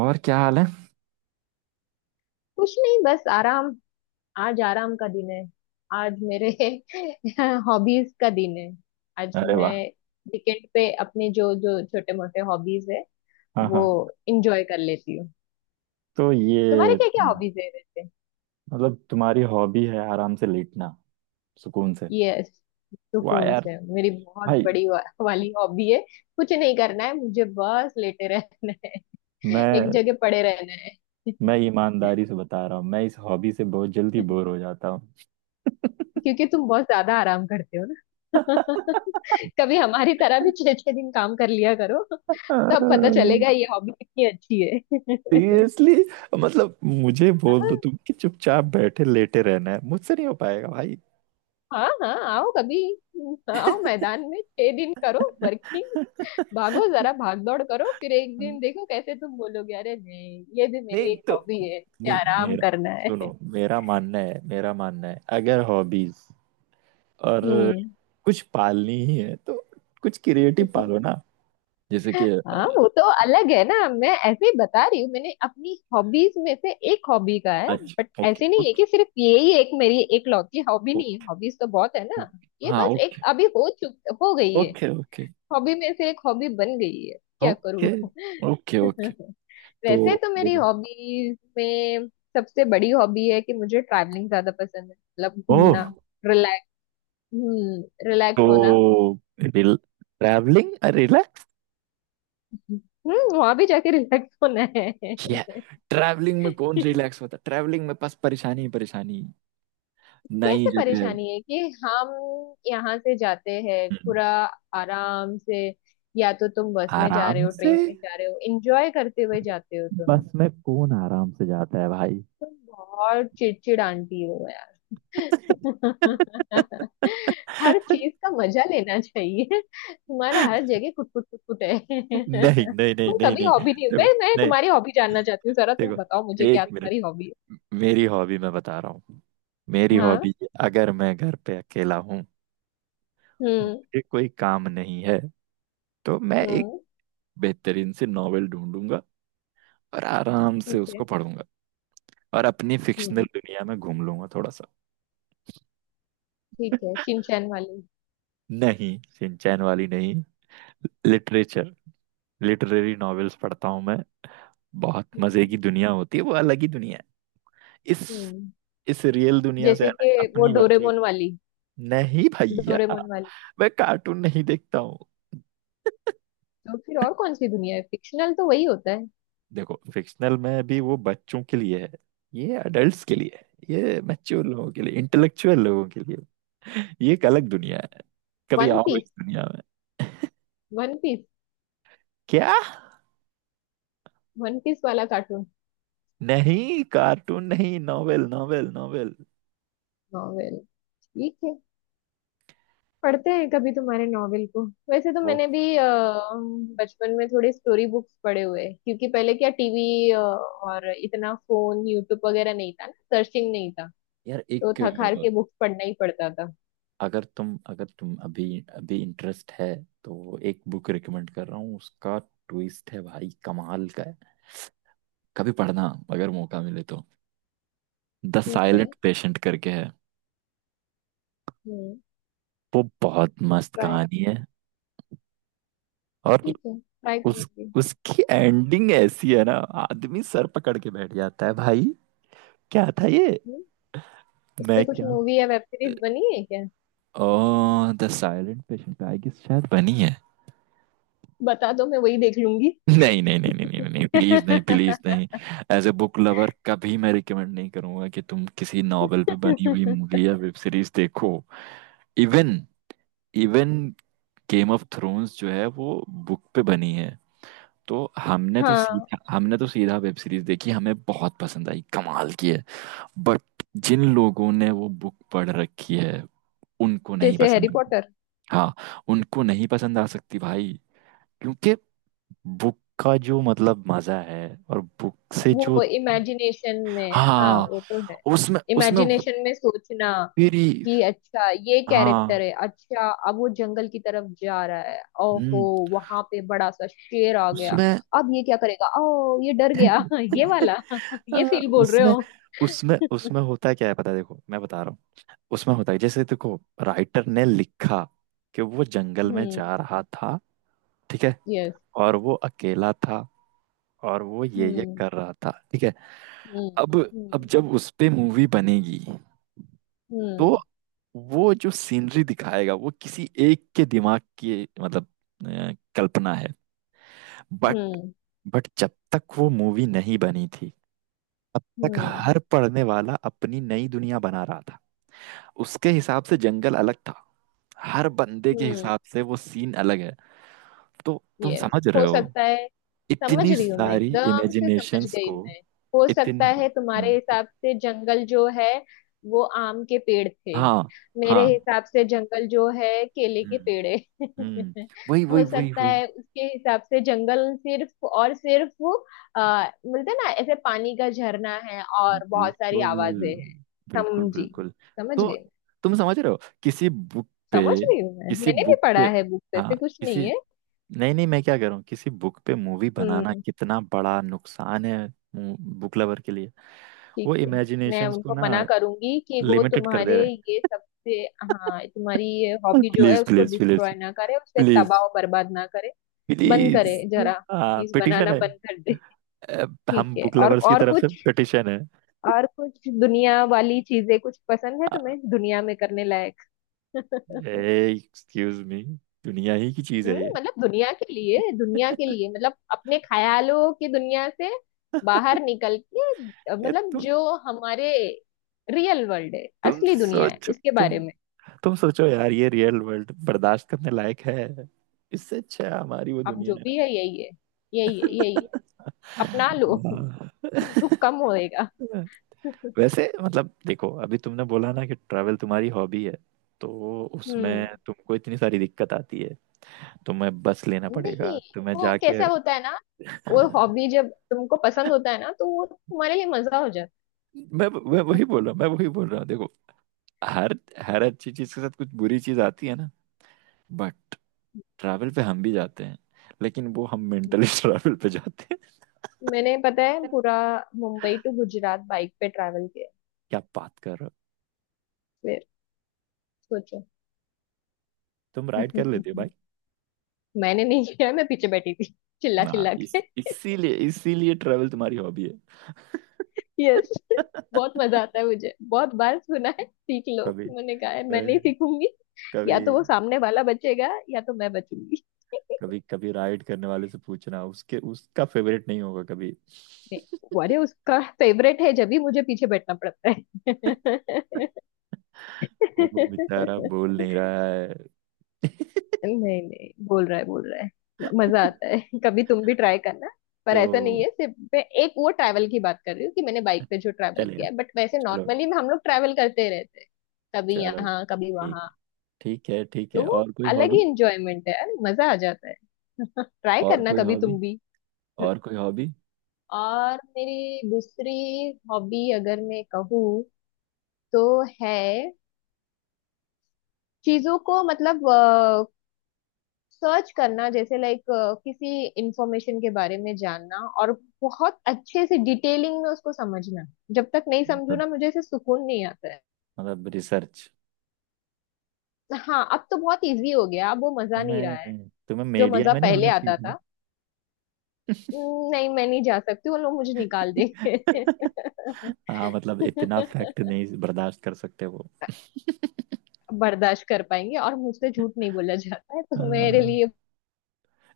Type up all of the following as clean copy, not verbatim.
और क्या हाल है? कुछ नहीं, बस आराम। आज आराम का दिन है। आज मेरे हॉबीज का दिन है। आज अरे मैं वाह। वीकेंड पे अपने जो जो छोटे मोटे हॉबीज है हाँ वो हाँ। इंजॉय कर लेती हूँ। तो तुम्हारे ये, क्या क्या हॉबीज है वैसे? मतलब तुम्हारी हॉबी है आराम से लेटना, सुकून से। यस, वाह सुकून यार, से मेरी बहुत भाई। बड़ी वाली हॉबी है। कुछ नहीं करना है मुझे, बस लेटे रहना है। एक मैं जगह पड़े रहना है। मैं ईमानदारी से बता रहा हूँ, मैं इस हॉबी से बहुत जल्दी बोर हो जाता हूँ। क्योंकि तुम बहुत ज्यादा आराम करते हो ना। कभी हमारी तरह भी छह छह दिन काम कर लिया करो। तब पता चलेगा ये हॉबी कितनी अच्छी है। सीरियसली, मतलब मुझे बोल दो हाँ, तुम कि चुपचाप बैठे लेटे रहना है, मुझसे नहीं हो पाएगा भाई। हाँ हाँ, आओ कभी। हाँ, आओ, मैदान में छह दिन करो वर्किंग। भागो, जरा भाग दौड़ करो, फिर एक दिन देखो कैसे तुम बोलोगे, अरे नहीं ये भी नहीं मेरी एक तो। हॉबी है, मुझे नहीं, आराम मेरा... करना है। सुनो, मेरा मानना है, अगर हॉबीज और हम्म। कुछ पालनी ही है तो कुछ क्रिएटिव पालो ना, जैसे कि... हाँ वो तो अलग है ना, मैं ऐसे ही बता रही हूँ, मैंने अपनी हॉबीज में से एक हॉबी का है। अच्छा, ओके, ऐसे नहीं है ओके, कि सिर्फ यही एक मेरी एकलौती हॉबी नहीं है, ओके, हॉबीज तो बहुत है ना। ओके। ये हाँ, बस एक ओके, अभी हो गई है। ओके, ओके, हॉबी में से एक हॉबी बन गई है, क्या करूं। Okay, okay, okay. वैसे तो... तो मेरी हॉबीज में सबसे बड़ी हॉबी है कि मुझे ट्रैवलिंग ज्यादा पसंद है, मतलब ओह। घूमना। रिलैक्स। हम्म। रिलैक्स होना। तो ट्रैवलिंग रिलैक्स? हम्म, वहां भी जाके रिलैक्स होना है। क्या? ट्रैवलिंग में कौन रिलैक्स होता है? ट्रैवलिंग में बस परेशानी ही परेशानी। नई कैसे जगह है। परेशानी है कि हम यहाँ से जाते हैं, हम्म। पूरा आराम से। या तो तुम बस में जा रहे आराम हो, से। ट्रेन में जा रहे हो, एंजॉय करते हुए जाते हो तुम। बस में कौन आराम से जाता है भाई? तुम बहुत चिड़चिड़ आंटी हो यार। हर चीज का मजा लेना चाहिए। तुम्हारा हर जगह कुट कुट कुट कुट है। नहीं, नहीं, नहीं, तुम नहीं, कभी नहीं। हॉबी नहीं, देखो, मैं नहीं, तुम्हारी हॉबी जानना चाहती हूँ, जरा तुम देखो, बताओ मुझे एक क्या मिनट। तुम्हारी हॉबी मेरी हॉबी मैं बता रहा हूँ, मेरी है। हाँ। हॉबी। अगर मैं घर पे अकेला हूँ, हम्म। मुझे कोई काम नहीं है, तो मैं एक हम्म। बेहतरीन से नॉवेल ढूंढूंगा और आराम से ठीक है। उसको पढ़ूंगा, और अपनी फिक्शनल हम्म। दुनिया में घूम लूंगा थोड़ा सा। ठीक है, चिंचैन वाली। नहीं, सिंचैन वाली नहीं, लिटरेचर, लिटरेरी नॉवेल्स पढ़ता हूँ मैं। बहुत मजे हम्म। की दुनिया होती है, वो अलग ही दुनिया है। इस हम्म। इस रियल दुनिया से जैसे अलग, कि वो अपनी वर्चुअल। डोरेमोन वाली। नहीं भैया, डोरेमोन वाली। मैं कार्टून नहीं देखता हूँ। तो फिर और कौन सी दुनिया है, फिक्शनल तो वही होता है। देखो, फिक्शनल में भी वो बच्चों के लिए है, ये अडल्ट्स के लिए है, ये मैच्योर लोगों के लिए, इंटेलेक्चुअल लोगों के लिए, ये एक अलग दुनिया है। कभी वन आओ पीस। इस दुनिया में। One piece. क्या? वन पीस वाला कार्टून। नहीं, कार्टून नहीं, नॉवेल, नॉवेल, नॉवेल। नॉवेल। ठीक है। पढ़ते हैं कभी तुम्हारे नॉवेल को। वैसे तो वो... मैंने भी बचपन में थोड़े स्टोरी बुक्स पढ़े हुए हैं, क्योंकि पहले क्या टीवी और इतना फोन यूट्यूब वगैरह नहीं था ना, सर्चिंग नहीं था। यार, तो एक... थक हार के बुक्स पढ़ना ही पड़ता था। अगर तुम अभी अभी इंटरेस्ट है, तो एक बुक रिकमेंड कर रहा हूँ। उसका ट्विस्ट है भाई, कमाल का है। कभी पढ़ना, अगर मौका मिले तो। द ठीक है। साइलेंट पेशेंट करके है, हम्म। वो बहुत मस्त ट्राई। कहानी है। और ठीक है, ट्राई उस करूंगी। उसकी एंडिंग ऐसी है ना, आदमी सर पकड़ के बैठ जाता है भाई। क्या था ये? हम्म। उस मैं पे कुछ क्या... मूवी या वेब सीरीज बनी है क्या? Oh, the silent patient, I guess शायद बनी है। बता दो, मैं वही देख लूंगी। नहीं, नहीं, नहीं, नहीं, नहीं, नहीं, प्लीज नहीं, प्लीज नहीं। एज ए बुक लवर, कभी मैं रिकमेंड नहीं करूंगा कि तुम किसी नॉवेल पे बनी हुई मूवी या वेब सीरीज देखो। Even even Game of Thrones जो है वो बुक पे बनी है, तो हमने तो हाँ। सीधा हमने तो सीधा वेब सीरीज देखी, हमें बहुत पसंद आई, कमाल की है। बट जिन लोगों ने वो बुक पढ़ रखी है, उनको नहीं जैसे हैरी पसंद। पॉटर। हाँ, उनको नहीं पसंद आ सकती भाई, क्योंकि बुक का जो मतलब मजा है, और बुक से जो... वो इमेजिनेशन में, हाँ हाँ, वो तो है। उसमें उसमें इमेजिनेशन में सोचना मेरी... कि अच्छा ये हाँ, कैरेक्टर है, अच्छा अब वो जंगल की तरफ जा रहा है, ओहो हम्म, वहां पे बड़ा सा शेर आ गया, उसमें... अब ये क्या करेगा, ओ ये डर गया। ये वाला। ये हाँ, फील बोल रहे उसमें हो। उसमें उसमें होता क्या है, पता है? देखो, मैं बता रहा हूँ। उसमें होता है, जैसे देखो, राइटर ने लिखा कि वो जंगल में हम्म। जा रहा था, ठीक है? यस। और वो अकेला था, और वो ये हम्म। कर रहा था, ठीक है? हम्म। अब अब हम्म। जब उस पे मूवी बनेगी, तो वो जो सीनरी दिखाएगा वो किसी एक के दिमाग की, मतलब कल्पना है। But hmm. बट जब तक वो मूवी नहीं बनी थी, तब तक हम्म। हर पढ़ने वाला अपनी नई दुनिया बना रहा था। उसके हिसाब से जंगल अलग था, हर बंदे के हम्म। हिसाब से वो सीन अलग है। तो तुम यस, समझ रहे हो हो? सकता है। समझ इतनी रही हूँ मैं, सारी एकदम से समझ इमेजिनेशंस गई को... मैं। हो सकता इतनी... है तुम्हारे हम्म, हिसाब से जंगल जो है वो आम के पेड़ थे, हाँ मेरे हाँ, हिसाब से जंगल जो है केले के पेड़ हम्म, है। हम्म। वही, वही, हो वही, सकता वही। है उसके हिसाब से जंगल सिर्फ और सिर्फ बोलते हैं ना ऐसे, पानी का झरना है और बहुत सारी बिल्कुल, आवाजें हैं। बिल्कुल, समझी। बिल्कुल। समझ तो गई। तुम समझ रहे हो, किसी बुक समझ पे रही हूँ मैं, किसी मैंने भी बुक पढ़ा पे है बुक, हाँ, ऐसे कुछ किसी... नहीं है। नहीं, नहीं, मैं क्या कर रहा हूँ, किसी बुक पे मूवी बनाना हम्म। कितना बड़ा नुकसान है बुक लवर के लिए। ठीक वो है। मैं इमेजिनेशंस को उनको ना मना करूंगी कि वो लिमिटेड कर तुम्हारे दे रहे ये सबसे, हाँ तुम्हारी ये हैं। हॉबी जो है प्लीज, उसको प्लीज, प्लीज, डिस्ट्रॉय ना करे, उसे तबाह प्लीज, और बर्बाद ना करे। बंद प्लीज। करे जरा। हाँ, प्लीज पिटिशन बनाना है। बंद कर दे। अ, ठीक हम है, बुक लवर्स की और तरफ से कुछ? पिटिशन है। और कुछ दुनिया वाली चीजें, कुछ पसंद है तुम्हें दुनिया में करने लायक? एक्सक्यूज मी, दुनिया ही की चीज है हम्म, ये। मतलब दुनिया के लिए, दुनिया के लिए मतलब अपने ख्यालों की दुनिया से बाहर निकल के, ये... मतलब तुम जो हमारे रियल वर्ल्ड है, तुम असली दुनिया है सोचो, उसके तुम बारे में। तुम सोचो यार, ये रियल वर्ल्ड बर्दाश्त करने लायक है? इससे अच्छा हमारी वो अब दुनिया जो भी है यही है। यही है। है, यही है। अपना लो, हाँ। दुख कम होएगा। वैसे मतलब देखो, अभी तुमने बोला ना कि ट्रैवल तुम्हारी हॉबी है, तो उसमें हम्म। तुमको इतनी सारी दिक्कत आती है। तुम्हें बस लेना पड़ेगा, नहीं, तुम्हें वो जाके... कैसा होता है ना, वो हॉबी जब तुमको पसंद होता है ना तो वो तुम्हारे लिए मजा हो मैं जाता वही है। बोल रहा हूँ, मैं वही बोल रहा हूँ, देखो, हर हर अच्छी चीज के साथ कुछ बुरी चीज आती है ना, बट ट्रैवल पे हम भी जाते हैं, लेकिन वो हम मेंटली ट्रैवल पे जाते हैं। मैंने, पता है, पूरा मुंबई टू गुजरात बाइक पे ट्रैवल किया। क्या बात कर रहे हो! फिर सोचो। तुम राइड कर लेते हो भाई! मैंने नहीं किया, मैं पीछे बैठी थी, चिल्ला ना, चिल्ला इस के। इसीलिए इसीलिए ट्रैवल तुम्हारी हॉबी है। यस, बहुत मजा आता है मुझे, बहुत बार सुना है, सीख लो। कभी कभी मैंने कहा है मैं नहीं सीखूंगी। कभी या तो वो सामने वाला बचेगा या तो मैं बचूंगी। कभी कभी राइड करने वाले से पूछना, उसके... उसका फेवरेट नहीं होगा कभी। नहीं, वो अरे उसका फेवरेट है जब भी मुझे पीछे बैठना पड़ता है। वो बेचारा बोल नहीं रहा है। नहीं नहीं, बोल रहा है बोल रहा है। मजा आता है। कभी तुम भी ट्राई करना। पर तो ऐसा नहीं है, सिर्फ मैं एक वो ट्रैवल की बात कर रही हूँ कि मैंने बाइक पे जो ट्रैवल चलेगा, किया है, बट वैसे चलो, नॉर्मली हम लोग ट्रैवल करते रहते हैं, कभी चलो, यहाँ कभी ठीक है, वहां। ठीक है, ठीक तो है। वो और कोई अलग हॉबी? ही इंजॉयमेंट है यार, मजा आ जाता है। ट्राई और करना कोई कभी हॉबी? तुम भी। और कोई हॉबी? और मेरी दूसरी हॉबी अगर मैं कहूँ तो है चीजों को, मतलब सर्च करना, जैसे लाइक किसी इंफॉर्मेशन के बारे में जानना, और बहुत अच्छे से डिटेलिंग में उसको समझना। जब तक नहीं समझू मतलब... ना, मुझे ऐसे सुकून नहीं आता है। रिसर्च? हाँ, अब तो बहुत इजी हो गया, अब वो मजा नहीं रहा है, तुम्हें तुम्हें जो मीडिया मजा में नहीं पहले होना चाहिए आता था। था। नहीं, मैं नहीं जा सकती, वो लोग मुझे निकाल देंगे। हाँ, मतलब इतना फैक्ट नहीं बर्दाश्त कर सकते वो। बर्दाश्त कर पाएंगे, और मुझसे झूठ नहीं बोला जाता है, तो मेरे हाँ। लिए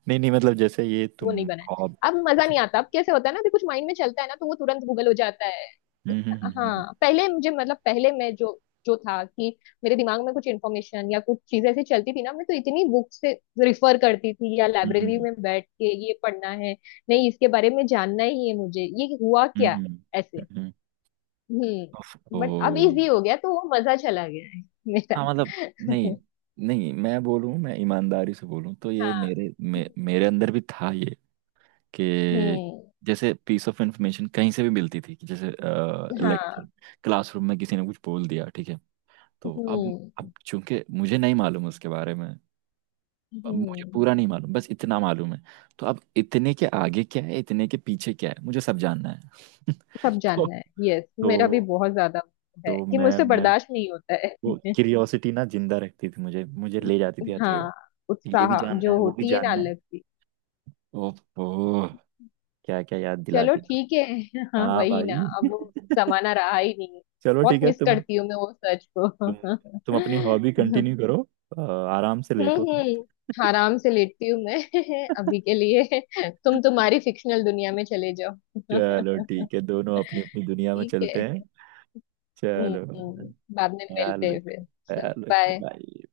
नहीं, नहीं, मतलब जैसे ये वो तुम नहीं बना है। हॉब... अब मजा नहीं आता। अब कैसे होता है ना कि कुछ माइंड में चलता है ना तो वो तुरंत गूगल हो जाता है। हम्म, हम्म, हम्म, हाँ, पहले मुझे, मतलब पहले मैं जो जो था कि मेरे दिमाग में कुछ इन्फॉर्मेशन या कुछ चीजें ऐसी चलती थी ना, मैं तो इतनी बुक से रिफर करती थी, या लाइब्रेरी हम्म, में बैठ के ये पढ़ना है, नहीं इसके बारे में जानना ही है मुझे, ये हुआ क्या है, हम्म, ऐसे। हम्म। उफ, ओ। हम्म, बट अब इजी हो गया तो वो मजा चला गया है मेरा। हाँ मतलब... नहीं, नहीं, मैं बोलूँ, मैं ईमानदारी से बोलूँ तो ये हाँ। मेरे अंदर भी था, ये कि हम्म। जैसे पीस ऑफ इंफॉर्मेशन कहीं से भी मिलती थी, कि जैसे लेक्चर, हाँ। क्लासरूम में किसी ने कुछ बोल दिया, ठीक है? तो अब हम्म। चूंकि मुझे नहीं मालूम उसके बारे में, मुझे हम्म। पूरा नहीं मालूम, बस इतना मालूम है, तो अब इतने के आगे क्या है, इतने के पीछे क्या है, मुझे सब जानना है। सब तो... जानना है। यस, मेरा भी तो बहुत ज्यादा है तो कि मैं मुझसे मैं बर्दाश्त नहीं होता है। वो क्यूरियोसिटी ना जिंदा रखती थी मुझे, ले जाती थी हर जगह। हाँ, ये भी उत्साह जानना जो है, वो भी होती है ना, जानना है। अलग सी। ओहो, क्या क्या याद चलो दिलाती। ठीक है। हाँ हाँ वही ना, भाई। अब वो जमाना रहा ही नहीं है। चलो बहुत ठीक है, मिस करती हूँ मैं वो सच तुम तुम अपनी हॉबी को। कंटिन्यू करो, अ, आराम से लेटो तुम। हम्म, आराम से लेटती हूँ मैं। अभी के लिए तुम तुम्हारी फिक्शनल दुनिया में चले जाओ। चलो ठीक है, दोनों अपनी अपनी दुनिया में ठीक चलते है। हैं। चलो, ख्याल बाद में मिलते हैं रखो, फिर। चलो, ख्याल रखो बाय। भाई।